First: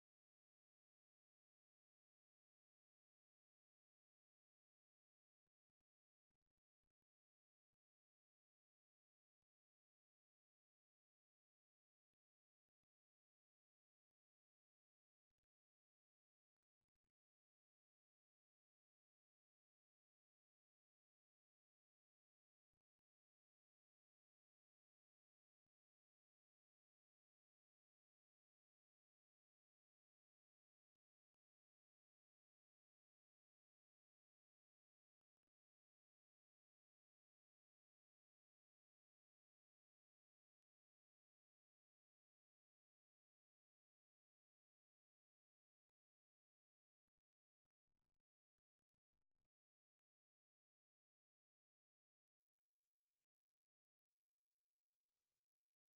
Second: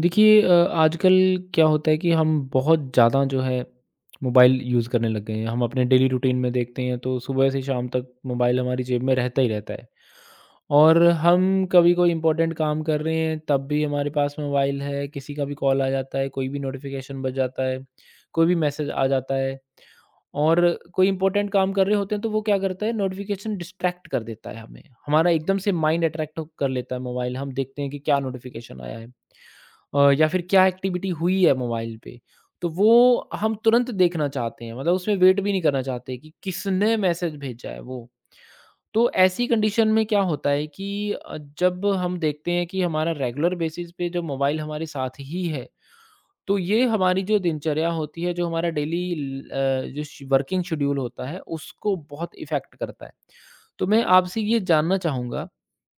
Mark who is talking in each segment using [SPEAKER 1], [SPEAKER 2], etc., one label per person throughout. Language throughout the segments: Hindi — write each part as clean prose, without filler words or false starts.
[SPEAKER 1] देखिए आजकल क्या होता है कि हम बहुत ज़्यादा जो है मोबाइल यूज़ करने लग गए हैं। हम अपने डेली रूटीन में देखते हैं तो सुबह से शाम तक मोबाइल हमारी जेब में रहता ही रहता है। और हम कभी कोई इंपॉर्टेंट काम कर रहे हैं तब भी हमारे पास मोबाइल है, किसी का भी कॉल आ जाता है, कोई भी नोटिफिकेशन बज जाता है, कोई भी मैसेज आ जाता है। और कोई इंपॉर्टेंट काम कर रहे होते हैं तो वो क्या करता है, नोटिफिकेशन डिस्ट्रैक्ट कर देता है हमें, हमारा एकदम से माइंड अट्रैक्ट कर लेता है मोबाइल। हम देखते हैं कि क्या नोटिफिकेशन आया है या फिर क्या एक्टिविटी हुई है मोबाइल पे। तो वो हम तुरंत देखना चाहते हैं, मतलब उसमें वेट भी नहीं करना चाहते कि किसने मैसेज भेजा है वो। तो ऐसी कंडीशन में क्या होता है कि जब हम देखते हैं कि हमारा रेगुलर बेसिस पे जो मोबाइल हमारे साथ ही है, तो ये हमारी जो दिनचर्या होती है, जो हमारा डेली ल अ, जो श वर्किंग शेड्यूल होता है, उसको बहुत इफ़ेक्ट करता है। तो मैं आपसे ये जानना चाहूँगा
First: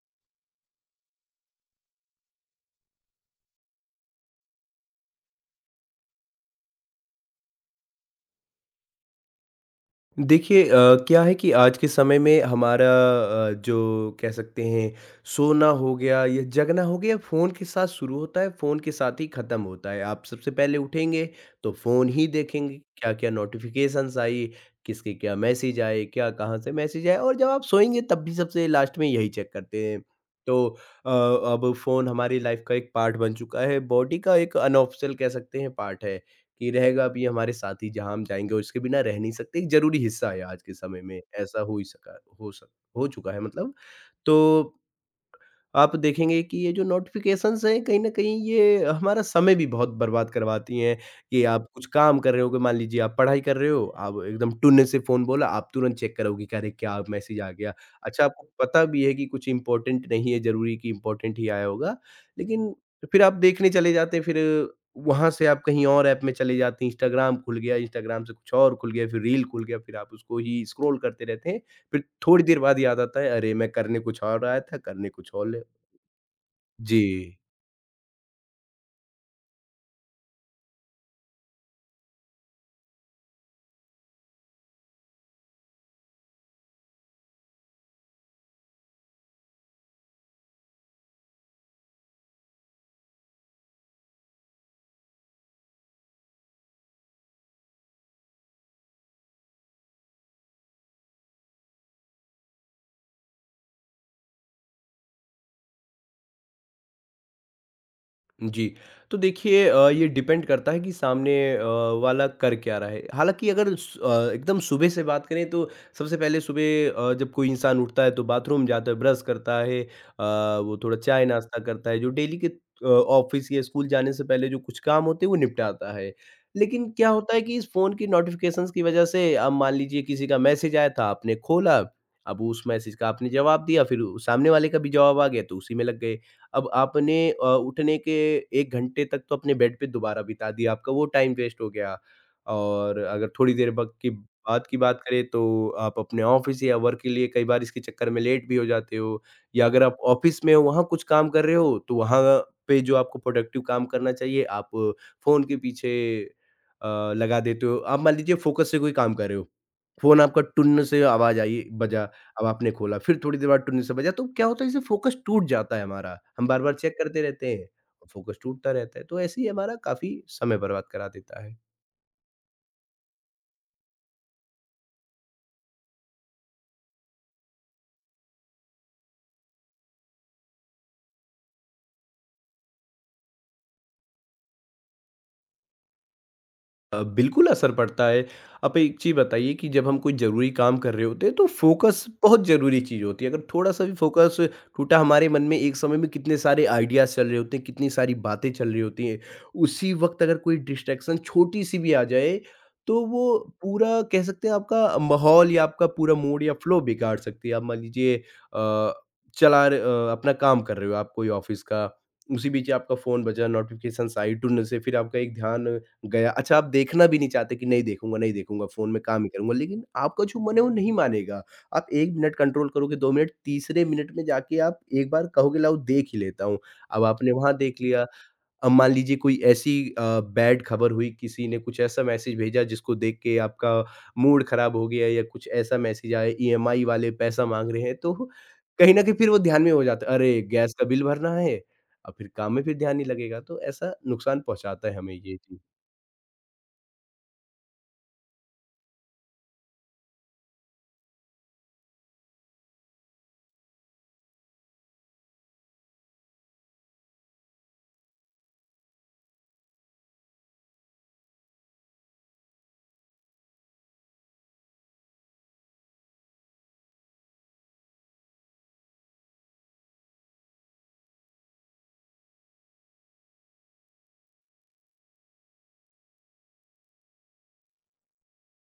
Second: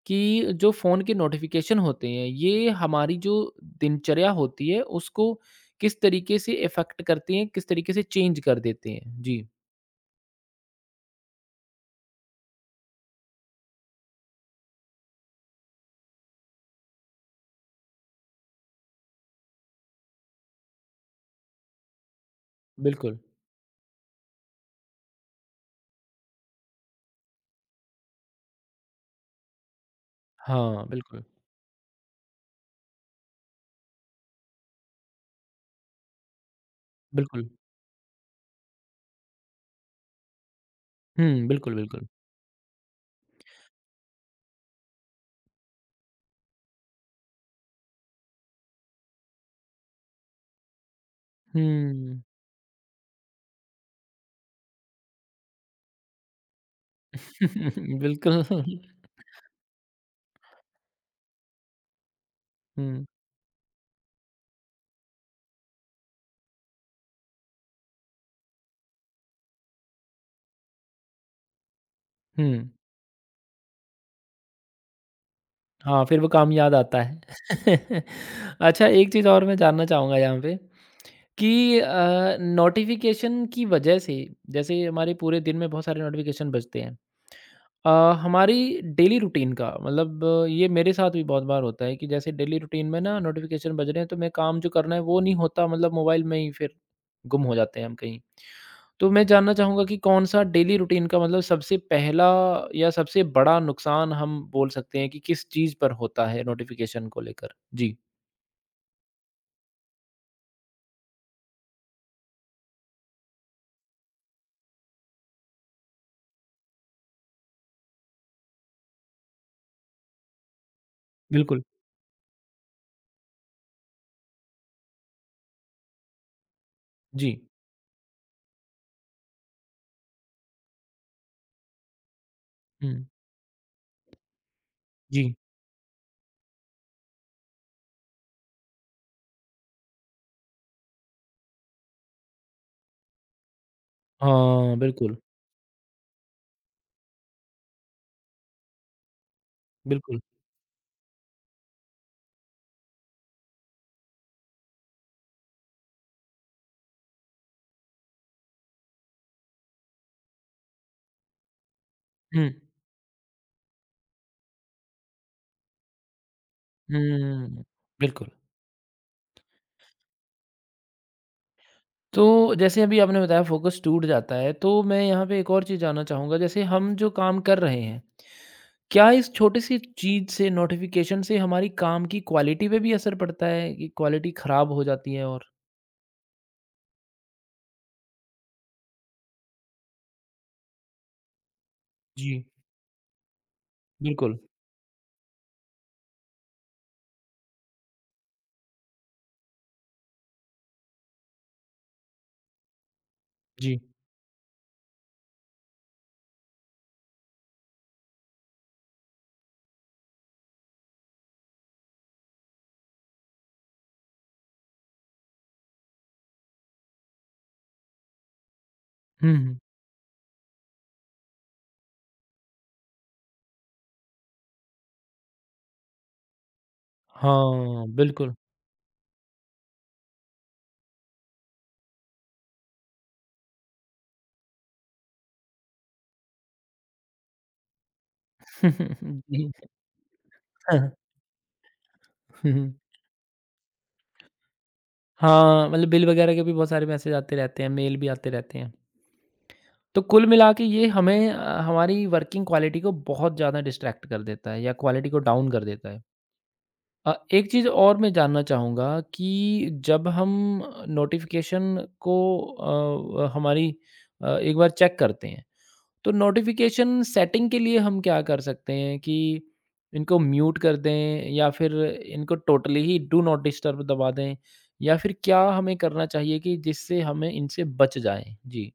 [SPEAKER 1] कि जो फ़ोन के नोटिफ़िकेशन होते हैं, ये हमारी जो दिनचर्या होती है, उसको किस तरीके से इफ़ेक्ट करती हैं, किस तरीके से चेंज कर देते हैं? जी।
[SPEAKER 2] देखिए क्या है कि आज के समय में हमारा जो कह सकते हैं सोना हो गया या जगना हो गया फ़ोन के साथ शुरू होता है फ़ोन के साथ ही ख़त्म होता है। आप सबसे पहले उठेंगे तो फ़ोन ही देखेंगे क्या
[SPEAKER 1] बिल्कुल।
[SPEAKER 2] क्या नोटिफिकेशंस आई, किसके क्या मैसेज आए, क्या कहाँ से मैसेज आए। और जब आप सोएंगे तब भी सबसे लास्ट में यही चेक करते हैं। तो
[SPEAKER 1] हाँ, बिल्कुल,
[SPEAKER 2] अब फ़ोन हमारी लाइफ का एक पार्ट बन चुका है, बॉडी का एक अनऑफिशियल कह सकते हैं पार्ट है कि रहेगा अभी
[SPEAKER 1] बिल्कुल।
[SPEAKER 2] हमारे साथ ही जहाँ हम जाएँगे और इसके बिना रह नहीं सकते, एक ज़रूरी हिस्सा है आज के समय में,
[SPEAKER 1] हुँ,
[SPEAKER 2] ऐसा
[SPEAKER 1] बिल्कुल,
[SPEAKER 2] हो ही
[SPEAKER 1] बिल्कुल।
[SPEAKER 2] सका हो सक हो चुका है मतलब। तो आप देखेंगे कि ये जो नोटिफ़िकेशंस हैं कहीं न कहीं ये हमारा समय भी बहुत बर्बाद करवाती हैं। कि आप कुछ काम
[SPEAKER 1] हुँ।
[SPEAKER 2] कर रहे होगे, मान लीजिए आप पढ़ाई कर रहे हो, आप एकदम टुन्ने से फ़ोन बोला, आप तुरंत चेक करोगे कि अरे! क्या मैसेज आ गया। अच्छा
[SPEAKER 1] बिल्कुल।
[SPEAKER 2] आपको पता भी है कि कुछ इम्पोर्टेंट नहीं है, ज़रूरी कि इम्पोर्टेंट ही आया होगा, लेकिन
[SPEAKER 1] हुँ,
[SPEAKER 2] फिर आप देखने चले जाते हैं, फिर वहाँ से आप कहीं और ऐप में चले जाते हैं, इंस्टाग्राम खुल गया, इंस्टाग्राम से कुछ और खुल गया, फिर रील खुल गया, फिर आप उसको ही स्क्रॉल करते रहते हैं। फिर थोड़ी
[SPEAKER 1] हुँ।
[SPEAKER 2] देर बाद याद आता है, अरे! मैं करने कुछ और आया था, करने कुछ और ले
[SPEAKER 1] हाँ, फिर वो काम याद
[SPEAKER 2] जी,
[SPEAKER 1] आता है। अच्छा, एक चीज़ और मैं जानना चाहूँगा यहाँ पे कि नोटिफ़िकेशन की वजह से जैसे हमारे पूरे दिन में बहुत सारे नोटिफ़िकेशन बजते हैं। अ, हमारी डेली रूटीन का मतलब ये मेरे साथ भी बहुत बार होता है कि जैसे डेली रूटीन में ना नोटिफिकेशन बज रहे हैं तो मैं काम जो करना है वो नहीं होता, मतलब मोबाइल में ही फिर गुम हो जाते हैं हम कहीं। तो मैं जानना चाहूँगा कि कौन सा डेली रूटीन का मतलब सबसे पहला या सबसे बड़ा नुकसान हम बोल सकते हैं कि किस चीज़ पर होता है नोटिफिकेशन को लेकर। जी।
[SPEAKER 2] जी। तो देखिए ये डिपेंड करता है कि सामने वाला कर क्या रहा है। हालाँकि अगर एकदम सुबह से बात करें तो सबसे पहले सुबह जब कोई इंसान उठता है तो बाथरूम जाता है, ब्रश करता है, वो थोड़ा चाय-नाश्ता
[SPEAKER 1] बिल्कुल।
[SPEAKER 2] करता है, जो डेली के ऑफ़िस या स्कूल जाने से पहले जो कुछ काम होते हैं वो निपटाता है। लेकिन क्या
[SPEAKER 1] जी।
[SPEAKER 2] होता है कि इस फ़ोन की नोटिफ़िकेशंस की वज़ह से अब मान लीजिए किसी का मैसेज आया था, आपने खोला, अब उस मैसेज
[SPEAKER 1] हम्म।
[SPEAKER 2] का आपने जवाब दिया, फिर सामने वाले का भी जवाब आ
[SPEAKER 1] जी।
[SPEAKER 2] गया तो उसी में लग गए। अब आपने उठने के 1 घंटे तक तो अपने बेड पे दोबारा बिता दिया, आपका वो टाइम वेस्ट हो गया। और अगर थोड़ी देर वक़्त की बाद की
[SPEAKER 1] हाँ,
[SPEAKER 2] बात
[SPEAKER 1] बिल्कुल,
[SPEAKER 2] करें तो आप अपने ऑफ़िस या वर्क के लिए कई बार इसके चक्कर में लेट भी हो जाते हो। या अगर आप
[SPEAKER 1] बिल्कुल।
[SPEAKER 2] ऑफ़िस में हो वहाँ कुछ काम कर रहे हो तो वहाँ पे जो आपको प्रोडक्टिव काम करना चाहिए आप फ़ोन के पीछे अ, लगा देते हो। आप मान लीजिए फ़ोकस से कोई काम कर रहे हो। फ़ोन आपका टुन्न से आवाज़ आई, बजा, अब
[SPEAKER 1] हम्म।
[SPEAKER 2] आपने खोला, फिर थोड़ी देर बाद टुन्न से बजा, तो क्या होता है इससे फ़ोकस टूट जाता है हमारा। हम बार-बार चेक करते रहते
[SPEAKER 1] हम्म।
[SPEAKER 2] हैं,
[SPEAKER 1] बिल्कुल।
[SPEAKER 2] फ़ोकस टूटता रहता है, तो ऐसे ही हमारा काफ़ी समय बर्बाद करा देता है।
[SPEAKER 1] तो जैसे अभी आपने बताया फ़ोकस टूट जाता है, तो मैं यहाँ पे एक और चीज़ जानना चाहूँगा। जैसे हम जो काम कर रहे हैं, क्या इस छोटी-सी चीज़ से, नोटिफ़िकेशन से हमारी काम की क्वालिटी पे भी असर पड़ता है कि क्वालिटी खराब हो जाती है और?
[SPEAKER 2] बिल्कुल असर पड़ता है। आप एक चीज़ बताइए कि जब हम कोई ज़रूरी काम कर रहे होते हैं तो फ़ोकस बहुत
[SPEAKER 1] जी,
[SPEAKER 2] ज़रूरी चीज़ होती है। अगर थोड़ा-सा भी फ़ोकस
[SPEAKER 1] बिल्कुल।
[SPEAKER 2] टूटा, हमारे मन में एक समय में कितने सारे आइडियाज़ चल रहे होते हैं, कितनी सारी बातें चल रही होती हैं। उसी वक़्त अगर कोई डिस्ट्रैक्शन छोटी-सी भी आ जाए तो वो
[SPEAKER 1] जी।
[SPEAKER 2] पूरा कह सकते हैं आपका माहौल या आपका पूरा मूड या फ़्लो बिगाड़ सकती है। आप मान लीजिए, अपना काम कर रहे हो आप कोई ऑफ़िस का, उसी बीच आपका फ़ोन बजा, नोटिफ़िकेशंस आई, टुन से फिर आपका एक ध्यान गया। अच्छा आप देखना भी नहीं चाहते कि नहीं देखूँगा, नहीं देखूँगा, फ़ोन में काम ही
[SPEAKER 1] हुँ,
[SPEAKER 2] करूँगा,
[SPEAKER 1] हुँ।
[SPEAKER 2] लेकिन आपका जो मन है वो नहीं मानेगा। आप 1 मिनट कंट्रोल करोगे, 2 मिनट, तीसरे मिनट में जाके आप एक बार कहोगे लाओ देख ही लेता हूँ। अब आपने वहाँ देख
[SPEAKER 1] हाँ,
[SPEAKER 2] लिया,
[SPEAKER 1] बिल्कुल।
[SPEAKER 2] अब मान लीजिए कोई ऐसी बैड खबर हुई, किसी ने कुछ ऐसा मैसेज भेजा जिसको देख के आपका मूड ख़राब हो गया या कुछ ऐसा मैसेज आया ईएमआई वाले पैसा माँग रहे हैं, तो कहीं न कहीं फिर वो
[SPEAKER 1] जी।
[SPEAKER 2] ध्यान में हो जाता है, अरे! गैस
[SPEAKER 1] हाँ,
[SPEAKER 2] का बिल भरना है, और फिर काम में
[SPEAKER 1] हम्म,
[SPEAKER 2] फिर ध्यान नहीं लगेगा, तो ऐसा नुकसान पहुँचाता है हमें ये चीज।
[SPEAKER 1] हाँ, मतलब बिल वगैरह के भी बहुत सारे मैसेज आते रहते हैं, मेल भी आते रहते हैं। तो कुल मिला के ये हमें हमारी वर्किंग क्वालिटी को बहुत ज़्यादा डिस्ट्रैक्ट कर देता है या क्वालिटी को डाउन कर देता है। एक चीज़ और मैं जानना चाहूँगा कि जब हम नोटिफ़िकेशन को हमारी एक बार चेक करते हैं, तो नोटिफ़िकेशन सेटिंग के लिए हम क्या कर सकते हैं कि इनको म्यूट कर दें या फिर इनको टोटली ही डू नॉट डिस्टर्ब दबा दें? या फिर क्या हमें करना चाहिए कि जिससे हमें इनसे बच जाएँ? जी।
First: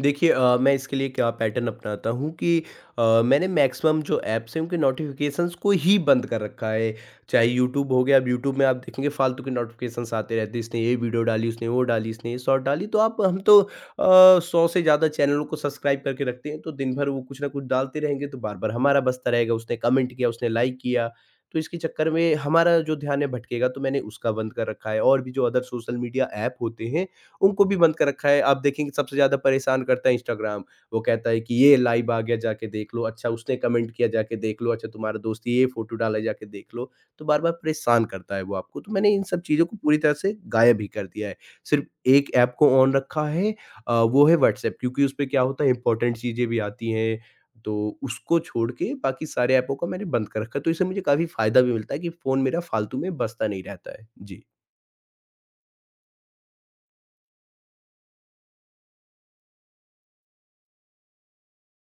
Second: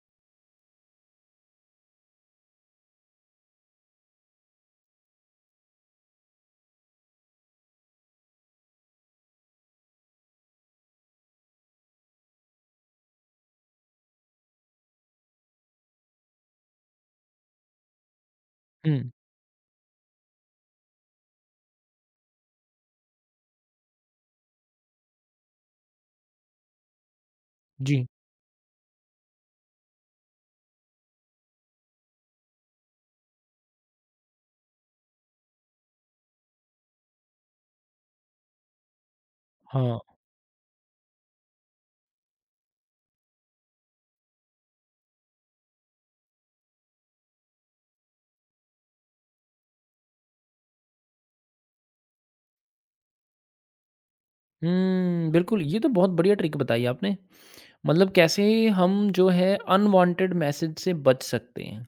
[SPEAKER 2] देखिए, मैं इसके लिए क्या पैटर्न अपनाता हूँ कि मैंने मैक्सिमम जो ऐप्स हैं उनके नोटिफिकेशंस को ही बंद कर रखा है। चाहे यूट्यूब हो गया, अब यूट्यूब में आप देखेंगे फालतू के नोटिफिकेशंस आते रहते हैं, इसने ये वीडियो डाली, उसने वो डाली, इसने ये शॉर्ट डाली, तो आप हम तो 100 से ज़्यादा चैनलों को सब्सक्राइब करके रखते हैं, तो दिन भर वो कुछ ना कुछ डालते रहेंगे, तो बार बार हमारा
[SPEAKER 1] हुँ,
[SPEAKER 2] बसता रहेगा, उसने कमेंट किया, उसने लाइक किया, तो इसके चक्कर में हमारा जो ध्यान है भटकेगा, तो मैंने उसका बंद कर रखा है। और भी जो अदर सोशल मीडिया ऐप होते हैं उनको भी बंद कर
[SPEAKER 1] जी,
[SPEAKER 2] रखा है। आप देखेंगे सबसे ज़्यादा परेशान करता है इंस्टाग्राम। वो कहता है कि ये लाइव आ गया जाके देख लो, अच्छा उसने कमेंट किया जाके देख लो, अच्छा तुम्हारा दोस्त ये फ़ोटो डाला है जाके देख लो। तो बार-बार परेशान करता है वो आपको। तो मैंने इन सब चीज़ों को पूरी
[SPEAKER 1] हाँ।
[SPEAKER 2] तरह से गायब ही कर दिया है। सिर्फ़ एक ऐप को ऑन रखा है, वो है व्हाट्सऐप, क्योंकि उसपे क्या होता है इम्पोर्टेंट चीज़ें भी आती हैं। तो उसको छोड़ के बाकी सारे ऐपों को मैंने बंद कर रखा है। तो इससे मुझे काफ़ी फ़ायदा भी मिलता है कि फ़ोन मेरा फ़ालतू में बजता नहीं रहता है। जी।
[SPEAKER 1] हुँ, बिल्कुल, ये तो बहुत बढ़िया ट्रिक बताई आपने। मतलब कैसे हम जो है अनवांटेड मैसेज से बच सकते हैं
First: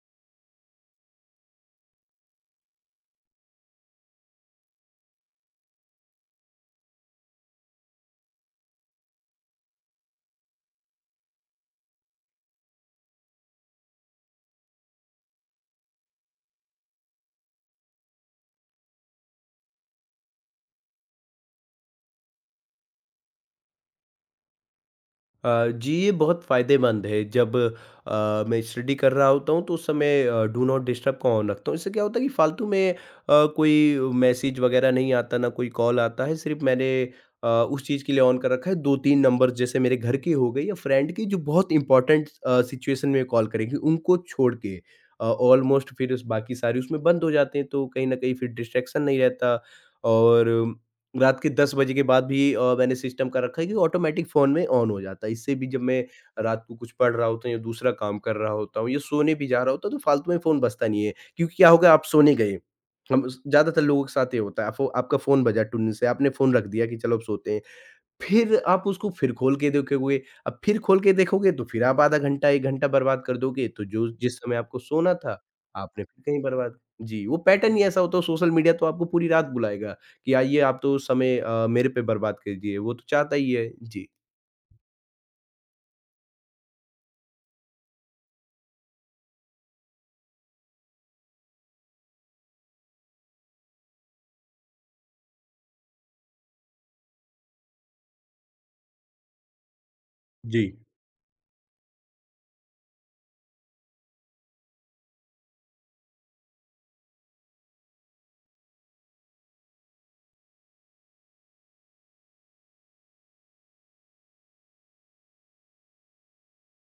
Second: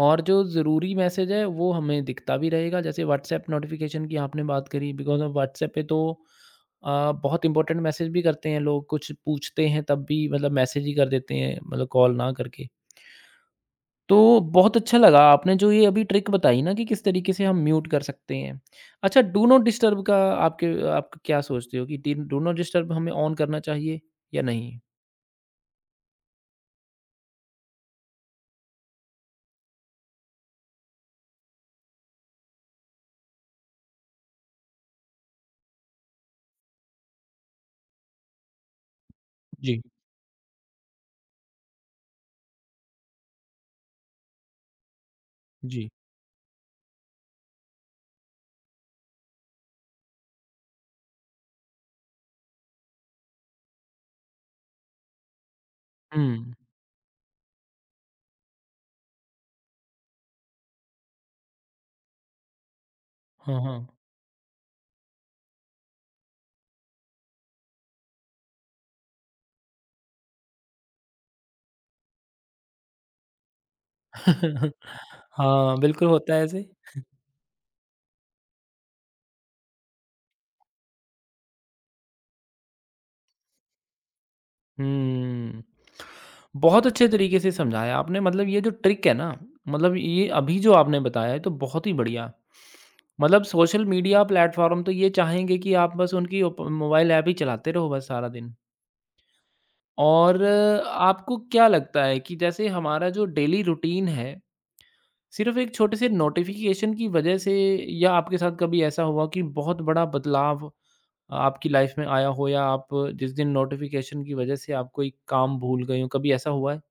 [SPEAKER 1] और जो ज़रूरी मैसेज है वो हमें दिखता भी रहेगा। जैसे व्हाट्सएप नोटिफिकेशन की आपने बात करी, बिकॉज ऑफ व्हाट्सएप पे तो बहुत इंपॉर्टेंट मैसेज भी करते हैं लोग, कुछ पूछते हैं तब भी मतलब मैसेज ही कर देते हैं, मतलब कॉल ना करके। तो बहुत अच्छा लगा आपने जो ये अभी ट्रिक बताई ना कि किस तरीके से हम म्यूट कर सकते हैं। अच्छा, डू नॉट डिस्टर्ब का आपके आप क्या सोचते हो कि डू नॉट डिस्टर्ब हमें ऑन करना चाहिए या नहीं?
[SPEAKER 2] जी, ये बहुत फ़ायदेमंद है जब मैं स्टडी कर रहा होता हूँ तो उस समय डू नॉट डिस्टर्ब का ऑन रखता हूँ। इससे क्या होता है कि फालतू में कोई मैसेज वग़ैरह नहीं आता, ना कोई कॉल आता है। सिर्फ़ मैंने उस चीज़ के लिए ऑन कर रखा है 2-3 नंबर्स, जैसे
[SPEAKER 1] जी।
[SPEAKER 2] मेरे घर के हो गए या फ्रेंड के जो बहुत इम्पोर्टेंट सिचुएशन में कॉल करेंगे, उनको छोड़ के। ऑलमोस्ट
[SPEAKER 1] जी।
[SPEAKER 2] फिर उस बाकी सारे उसमें बंद हो जाते हैं तो कहीं न कहीं फिर डिस्ट्रैक्शन नहीं रहता। और रात के 10 बजे के बाद भी मैंने सिस्टम कर रखा है कि ऑटोमेटिक फ़ोन में ऑन हो जाता है। इससे भी जब मैं
[SPEAKER 1] हम्म।
[SPEAKER 2] रात को कुछ पढ़ रहा होता हूँ या दूसरा काम कर रहा होता हूँ या सोने भी जा रहा होता हूँ, तो फालतू में फ़ोन बजता नहीं है। क्योंकि क्या होगा, आप सोने गए, हम
[SPEAKER 1] हाँ,
[SPEAKER 2] ज़्यादातर लोगों के साथ ये होता है, आप आपका फ़ोन बजा टुन से, आपने फ़ोन रख दिया कि चलो अब सोते हैं। फिर आप उसको फिर खोल के देखोगे, अब फिर खोल के देखोगे तो फिर आप आधा घंटा, 1 घंटा बर्बाद कर दोगे, तो जो
[SPEAKER 1] हाँ।
[SPEAKER 2] जिस समय आपको सोना था,
[SPEAKER 1] हाँ,
[SPEAKER 2] आपने
[SPEAKER 1] बिल्कुल
[SPEAKER 2] फिर
[SPEAKER 1] होता
[SPEAKER 2] कहीं
[SPEAKER 1] है ऐसे।
[SPEAKER 2] बर्बाद, जी, वो पैटर्न ही ऐसा होता है। सोशल मीडिया तो आपको पूरी रात बुलाएगा कि आइए आप तो समय मेरे पे बर्बाद कीजिए, वो तो चाहता ही है। जी।
[SPEAKER 1] हुँ। बहुत अच्छे तरीके से समझाया आपने। मतलब ये जो ट्रिक है ना, मतलब ये अभी जो आपने बताया है तो बहुत ही बढ़िया। मतलब सोशल मीडिया प्लेटफ़ॉर्म तो ये चाहेंगे कि आप बस उनकी ओप मोबाइल ऐप ही चलाते रहो बस सारा दिन। और
[SPEAKER 2] जी।
[SPEAKER 1] आपको क्या लगता है कि जैसे हमारा जो डेली रूटीन है, सिर्फ़ एक छोटे से नोटिफ़िकेशन की वजह से या आपके साथ कभी ऐसा हुआ कि बहुत बड़ा बदलाव आपकी लाइफ में आया हो या आप जिस दिन नोटिफ़िकेशन की वजह से आप कोई काम भूल गए हों, कभी ऐसा हुआ है?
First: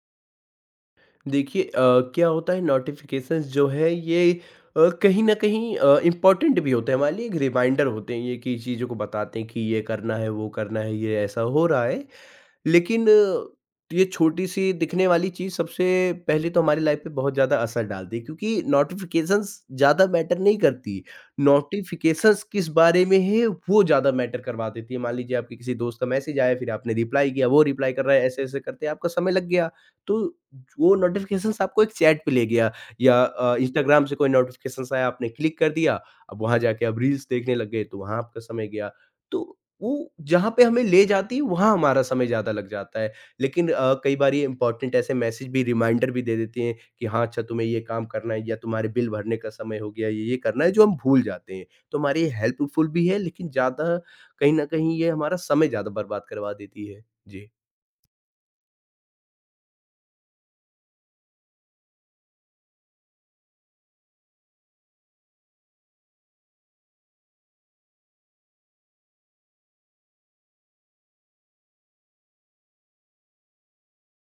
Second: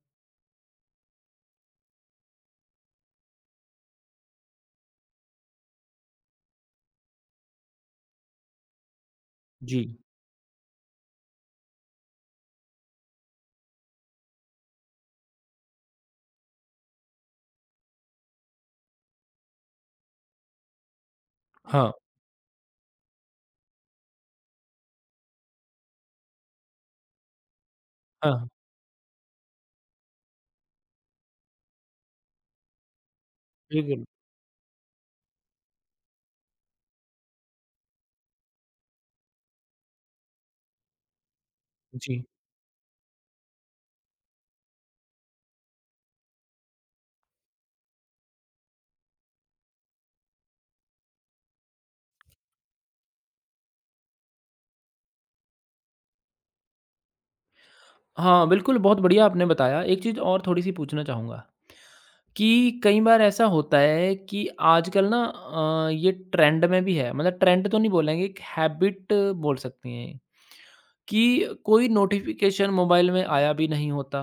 [SPEAKER 2] देखिए, क्या होता है नोटिफ़िकेशंस जो है ये कहीं न कहीं इम्पोर्टेंट भी होते हैं हमारे लिए, एक रिमाइंडर होते हैं ये, कि चीज़ों को बताते हैं कि
[SPEAKER 1] जी।
[SPEAKER 2] ये करना है, वो करना है, ये ऐसा हो रहा है। लेकिन ये छोटी-सी दिखने वाली चीज़ सबसे पहले तो हमारी लाइफ पे बहुत ज़्यादा असर डालती है क्योंकि नोटिफ़िकेशंस ज़्यादा मैटर नहीं करती।
[SPEAKER 1] हाँ,
[SPEAKER 2] नोटिफ़िकेशंस किस बारे में है वो ज़्यादा मैटर करवा देती है। मान लीजिए आपके किसी दोस्त का मैसेज आया, फिर आपने रिप्लाई किया, वो रिप्लाई कर रहा है,
[SPEAKER 1] हाँ, हाँ,
[SPEAKER 2] ऐसे-ऐसे करते आपका समय लग गया। तो वो नोटिफ़िकेशंस आपको एक चैट पे ले गया, या इंस्टाग्राम
[SPEAKER 1] बिल्कुल,
[SPEAKER 2] से कोई नोटिफ़िकेशंस आया, आपने क्लिक कर दिया, अब वहाँ जाके आप रील्स देखने लग गए, तो वहाँ आपका समय गया। तो वो जहाँ पे हमें ले जाती है वहाँ हमारा
[SPEAKER 1] जी।
[SPEAKER 2] समय ज़्यादा लग जाता है। लेकिन कई बार ये इम्पोर्टेंट ऐसे मैसेज भी रिमाइंडर भी दे देती हैं कि हाँ, अच्छा तुम्हें ये काम करना है या तुम्हारे बिल भरने का समय हो गया, ये-ये करना है, जो हम भूल जाते हैं। तो हमारे ये हेल्पफुल भी है, लेकिन ज़्यादा कहीं न कहीं ये हमारा समय ज़्यादा बर्बाद करवा देती है। जी।
[SPEAKER 1] हाँ, बिल्कुल, बहुत बढ़िया आपने बताया। एक चीज़ और थोड़ी-सी पूछना चाहूँगा कि कई बार ऐसा होता है कि आजकल ना ये ट्रेंड में भी है, मतलब ट्रेंड तो नहीं बोलेंगे, एक हैबिट बोल सकते हैं कि कोई नोटिफ़िकेशन मोबाइल में आया भी नहीं होता,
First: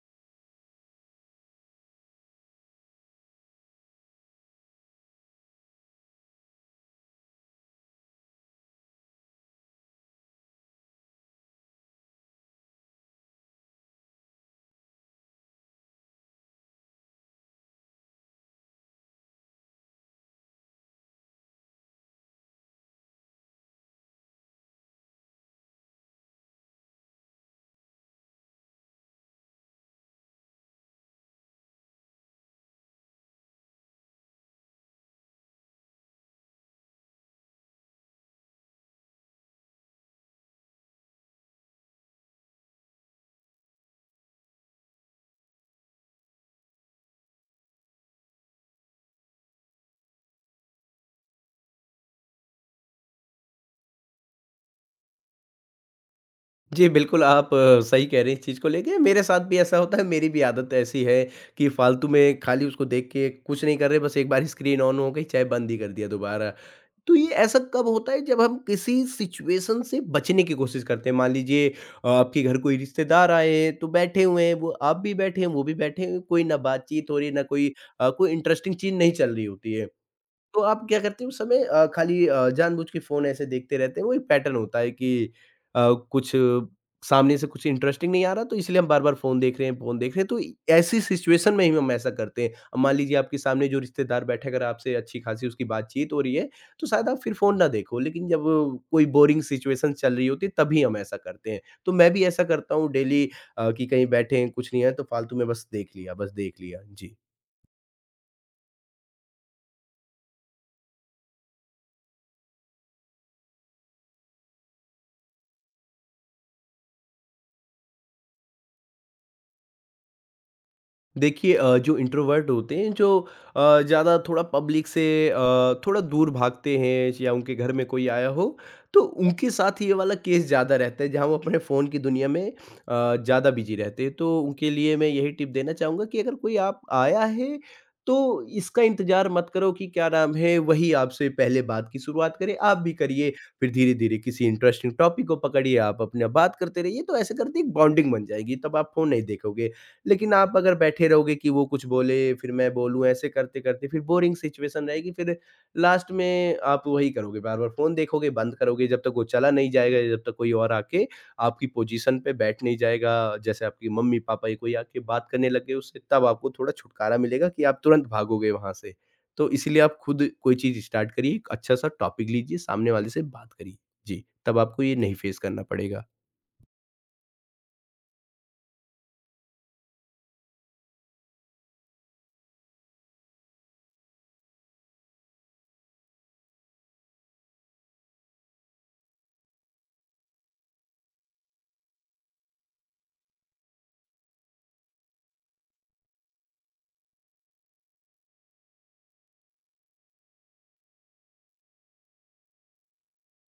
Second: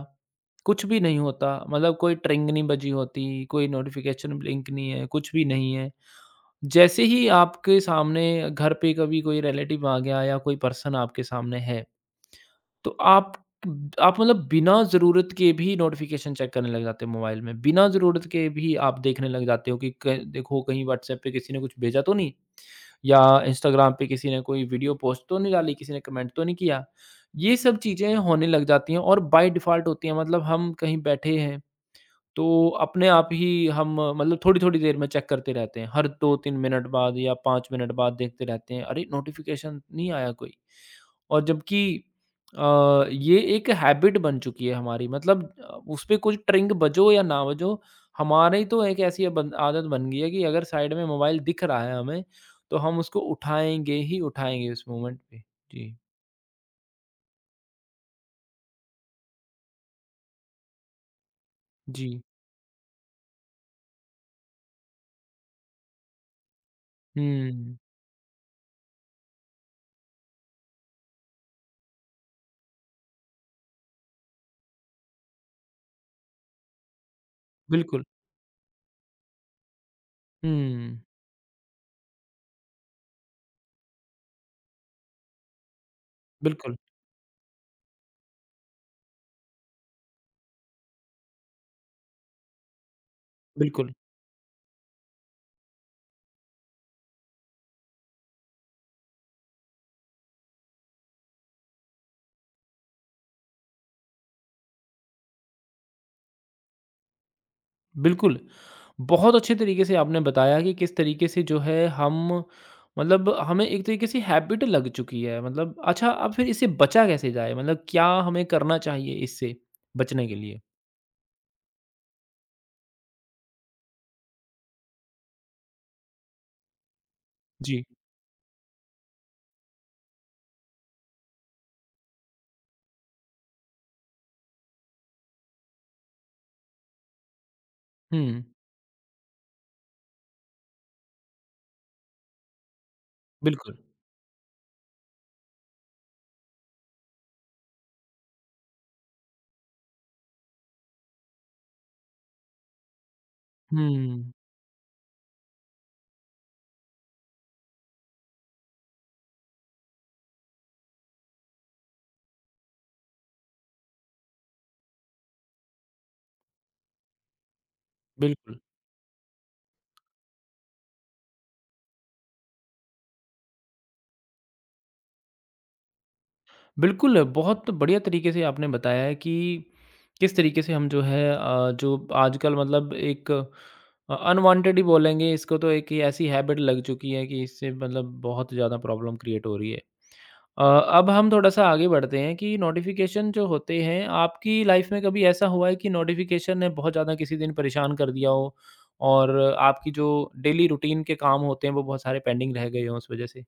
[SPEAKER 1] कुछ भी नहीं होता, मतलब कोई ट्रिंग नहीं बजी होती, कोई नोटिफ़िकेशन ब्लिंक नहीं है, कुछ भी नहीं है। जैसे ही आपके सामने घर पे कभी कोई रिलेटिव आ गया या कोई पर्सन आपके सामने है, तो आप मतलब बिना ज़रूरत के भी नोटिफ़िकेशन चेक करने लग जाते हो मोबाइल में, बिना ज़रूरत के भी आप देखने लग जाते हो कि क देखो कहीं व्हाट्सएप पे किसी ने कुछ भेजा तो नहीं? या इंस्टाग्राम पे किसी ने कोई वीडियो पोस्ट तो नहीं डाली, किसी ने कमेंट तो नहीं किया? ये सब चीज़ें होने लग जाती हैं और बाय डिफ़ॉल्ट होती हैं, मतलब हम कहीं बैठे हैं तो अपने आप ही हम मतलब थोड़ी-थोड़ी देर में चेक करते रहते हैं। हर 2-3 मिनट बाद या 5 मिनट बाद देखते रहते हैं, अरे! नोटिफ़िकेशन नहीं आया कोई। और जबकि अ, ये एक हैबिट बन चुकी है हमारी, मतलब उस पे कुछ ट्रिंग बजो या ना बजो, हमारी तो एक ऐसी अब आदत बन गई है कि अगर साइड में मोबाइल दिख रहा है हमें, तो हम उसको उठाएँगे ही उठाएँगे उस मोमेंट पे। जी,
[SPEAKER 2] जी, बिल्कुल, आप सही कह रहे हैं इस चीज़ को लेके। मेरे साथ भी ऐसा होता है, मेरी भी आदत ऐसी है कि फ़ालतू
[SPEAKER 1] जी।
[SPEAKER 2] में खाली उसको देख के कुछ नहीं कर रहे, बस एक बार स्क्रीन ऑन हो गई, चाहे बंद ही कर दिया दोबारा। तो ये ऐसा
[SPEAKER 1] हुँ,
[SPEAKER 2] कब होता है जब हम किसी सिचुएशन से बचने की कोशिश करते हैं। मान लीजिए, आपके घर कोई रिश्तेदार आए हैं, तो बैठे हुए हैं, वो आप भी बैठे हैं, वो भी बैठे हैं, कोई ना बातचीत हो रही है, ना कोई
[SPEAKER 1] बिल्कुल।
[SPEAKER 2] कोई इंटरेस्टिंग चीज़ नहीं चल रही होती है। तो आप
[SPEAKER 1] हुँ,
[SPEAKER 2] क्या करते हो उस समय खाली जानबूझ के फ़ोन ऐसे देखते रहते हैं, वो एक पैटर्न होता है कि अ, कुछ
[SPEAKER 1] बिल्कुल,
[SPEAKER 2] सामने से कुछ इंटरेस्टिंग नहीं आ रहा, तो इसलिए हम बार-बार फ़ोन देख रहे हैं, फ़ोन देख रहे हैं। तो ऐसी सिचुएशन में ही हम ऐसा करते हैं। अब मान लीजिए, आपके सामने जो
[SPEAKER 1] बिल्कुल।
[SPEAKER 2] रिश्तेदार बैठे, अगर आपसे अच्छी खासी उसकी बातचीत हो रही है, तो शायद आप फिर फ़ोन ना देखो, लेकिन जब कोई बोरिंग सिचुएशन चल रही होती है, तभी हम ऐसा करते हैं। तो मैं भी ऐसा करता हूँ डेली। कि कहीं बैठे हैं, कुछ नहीं है, तो फ़ालतू में बस देख लिया, बस देख लिया। जी।
[SPEAKER 1] बिल्कुल, बहुत अच्छे तरीके से आपने बताया कि किस तरीके से जो है हम मतलब हमें एक तरीके से हैबिट लग चुकी है। मतलब अच्छा अब फिर इससे बचा कैसे जाए? मतलब क्या हमें करना चाहिए इससे बचने के लिए?
[SPEAKER 2] देखिए, जो इंट्रोवर्ट होते हैं, जो ज़्यादा थोड़ा पब्लिक से अ, थोड़ा दूर भागते हैं, या उनके घर
[SPEAKER 1] जी।
[SPEAKER 2] में कोई आया हो, तो उनके साथ ये वाला केस ज़्यादा रहता है, जहाँ वो अपने फ़ोन की दुनिया में ज़्यादा बिजी रहते हैं। तो उनके लिए मैं यही टिप देना चाहूँगा कि अगर कोई आप आया है, तो
[SPEAKER 1] हुँ,
[SPEAKER 2] इसका इंतज़ार मत करो कि क्या नाम है, वही आपसे पहले बात की शुरुआत करे। आप भी करिए, फिर
[SPEAKER 1] बिल्कुल।
[SPEAKER 2] धीरे धीरे किसी इंटरेस्टिंग टॉपिक को पकड़िए, आप अपना बात करते रहिए। तो ऐसे करते एक बॉन्डिंग बन जाएगी, तब आप फ़ोन नहीं देखोगे। लेकिन आप अगर बैठे रहोगे कि वो कुछ बोले, फिर मैं बोलूँ, ऐसे करते-करते फिर
[SPEAKER 1] हुँ,
[SPEAKER 2] बोरिंग सिचुएशन रहेगी, फिर लास्ट में आप वही करोगे, बार-बार फ़ोन देखोगे, बंद करोगे, जब तक वो चला नहीं जाएगा, या जब तक कोई और आके आपकी पोजीशन पे बैठ नहीं जाएगा। जैसे आपकी मम्मी-पापा या कोई आके बात करने लगे उससे, तब आपको थोड़ा छुटकारा मिलेगा कि आप तुरंत भागोगे
[SPEAKER 1] बिल्कुल।
[SPEAKER 2] वहाँ से। तो इसीलिए आप खुद कोई चीज़ स्टार्ट करिए, एक अच्छा-सा टॉपिक लीजिए, सामने वाले से बात करिए। जी, तब आपको ये नहीं फेस करना पड़ेगा।
[SPEAKER 1] बिल्कुल, बहुत बढ़िया तरीके से आपने बताया है कि किस तरीके से हम जो है जो आजकल मतलब एक अनवांटेड ही बोलेंगे इसको, तो एक ये ऐसी हैबिट लग चुकी है कि इससे मतलब बहुत ज़्यादा प्रॉब्लम क्रिएट हो रही है। अब हम थोड़ा-सा आगे बढ़ते हैं कि नोटिफ़िकेशन जो होते हैं, आपकी लाइफ़ में कभी ऐसा हुआ है कि नोटिफ़िकेशन ने बहुत ज़्यादा किसी दिन परेशान कर दिया हो और आपकी जो डेली रूटीन के काम होते हैं, वो बहुत सारे पेंडिंग रह गए हों उस वज़ह से?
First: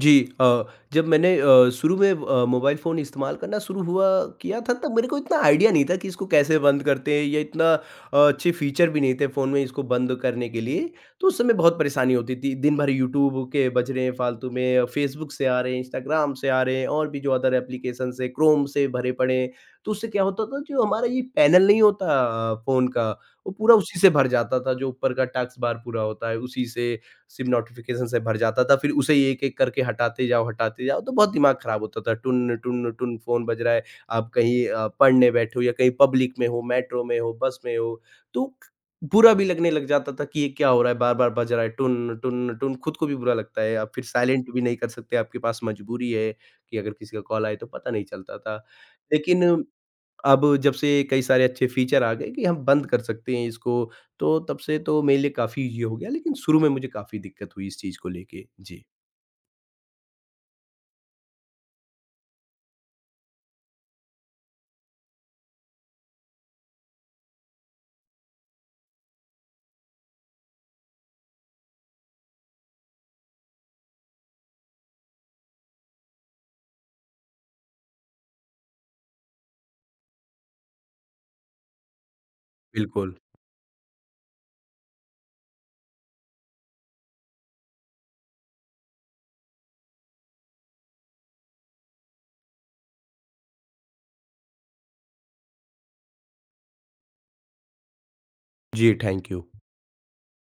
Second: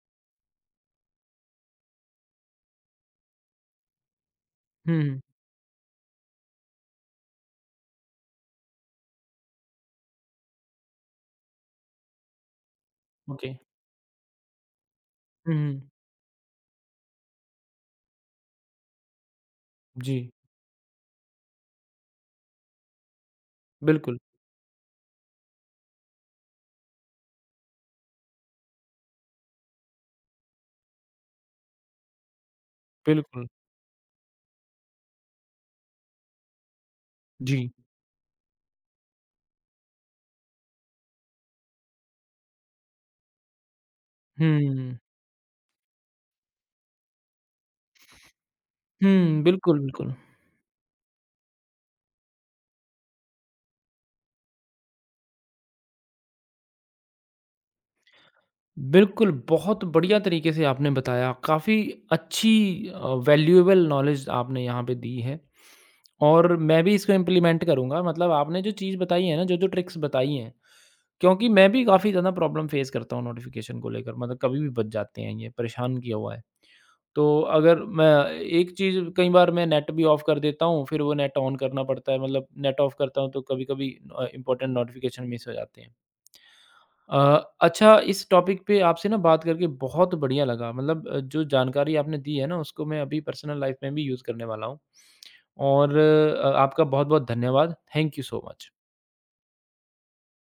[SPEAKER 2] जी। अ, जब मैंने शुरू में मोबाइल फ़ोन इस्तेमाल करना शुरू हुआ किया था, तब
[SPEAKER 1] हुँ,
[SPEAKER 2] मेरे को
[SPEAKER 1] हुँ।
[SPEAKER 2] इतना आइडिया नहीं था कि इसको कैसे बंद करते हैं, या इतना अच्छे फीचर भी नहीं थे फ़ोन में इसको बंद करने के लिए। तो उस समय बहुत परेशानी होती थी, दिन भर यूट्यूब
[SPEAKER 1] ओके।
[SPEAKER 2] के बज रहे हैं, फालतू में फेसबुक से
[SPEAKER 1] हुँ,
[SPEAKER 2] आ रहे हैं,
[SPEAKER 1] हुँ।
[SPEAKER 2] इंस्टाग्राम से आ रहे हैं, और भी जो अदर एप्लीकेशन से, क्रोम से भरे पड़े हैं। तो उससे क्या
[SPEAKER 1] जी,
[SPEAKER 2] होता था, जो हमारा ये पैनल नहीं होता फ़ोन का, वो पूरा उसी से
[SPEAKER 1] बिल्कुल,
[SPEAKER 2] भर जाता था, जो ऊपर का टास्क बार पूरा होता है, उसी से सिर्फ नोटिफ़िकेशन से भर जाता था। फिर उसे ही एक-एक करके हटाते जाओ, तो बहुत दिमाग खराब होता था। टुन, टुन, टुन फ़ोन
[SPEAKER 1] बिल्कुल।
[SPEAKER 2] बज रहा है, आप कहीं पढ़ने बैठे हो, या कहीं पब्लिक में हो, मेट्रो में हो, बस
[SPEAKER 1] जी।
[SPEAKER 2] में हो, तो बुरा भी लगने लग जाता था कि ये क्या हो रहा है, बार-बार बज रहा है, टुन, टुन, टुन, खुद को भी बुरा लगता है। आप फिर साइलेंट भी नहीं कर
[SPEAKER 1] हुँ।
[SPEAKER 2] सकते, आपके पास मजबूरी है कि अगर किसी का कॉल आए तो पता नहीं चलता था।
[SPEAKER 1] हुँ,
[SPEAKER 2] लेकिन
[SPEAKER 1] बिल्कुल, बिल्कुल।
[SPEAKER 2] अब जब से कई सारे अच्छे फ़ीचर आ गए कि हम बंद कर सकते हैं इसको, तो तब से तो मेरे लिए काफ़ी ईज़ी हो गया, लेकिन शुरू में मुझे काफ़ी दिक्कत हुई इस चीज़ को लेके। जी,
[SPEAKER 1] बिल्कुल, बहुत बढ़िया तरीके से आपने बताया, काफ़ी अच्छी वैल्यूएबल नॉलेज आपने यहाँ पे दी है। और मैं भी इसको इम्प्लीमेंट करूँगा। मतलब आपने जो चीज़ बताई है ना, जो-जो ट्रिक्स बताई हैं, क्योंकि मैं भी काफ़ी ज़्यादा प्रॉब्लम फेस करता हूँ नोटिफ़िकेशन को लेकर, मतलब कभी भी बज जाते हैं ये, परेशान किया हुआ है। तो अगर मैं एक चीज़ कई बार मैं नेट भी ऑफ़ कर देता हूँ, फिर वो नेट ऑन करना पड़ता है, मतलब नेट ऑफ़
[SPEAKER 2] बिल्कुल।
[SPEAKER 1] करता हूँ तो कभी-कभी इम्पोर्टेंट नोटिफ़िकेशन मिस हो जाते हैं। अ, अच्छा, इस टॉपिक पे आपसे ना बात करके बहुत बढ़िया लगा, मतलब जो जानकारी आपने दी है ना उसको मैं अभी पर्सनल लाइफ में भी यूज़ करने वाला हूँ। और आपका बहुत बहुत धन्यवाद, थैंक यू सो मच।
[SPEAKER 2] जी, थैंक यू।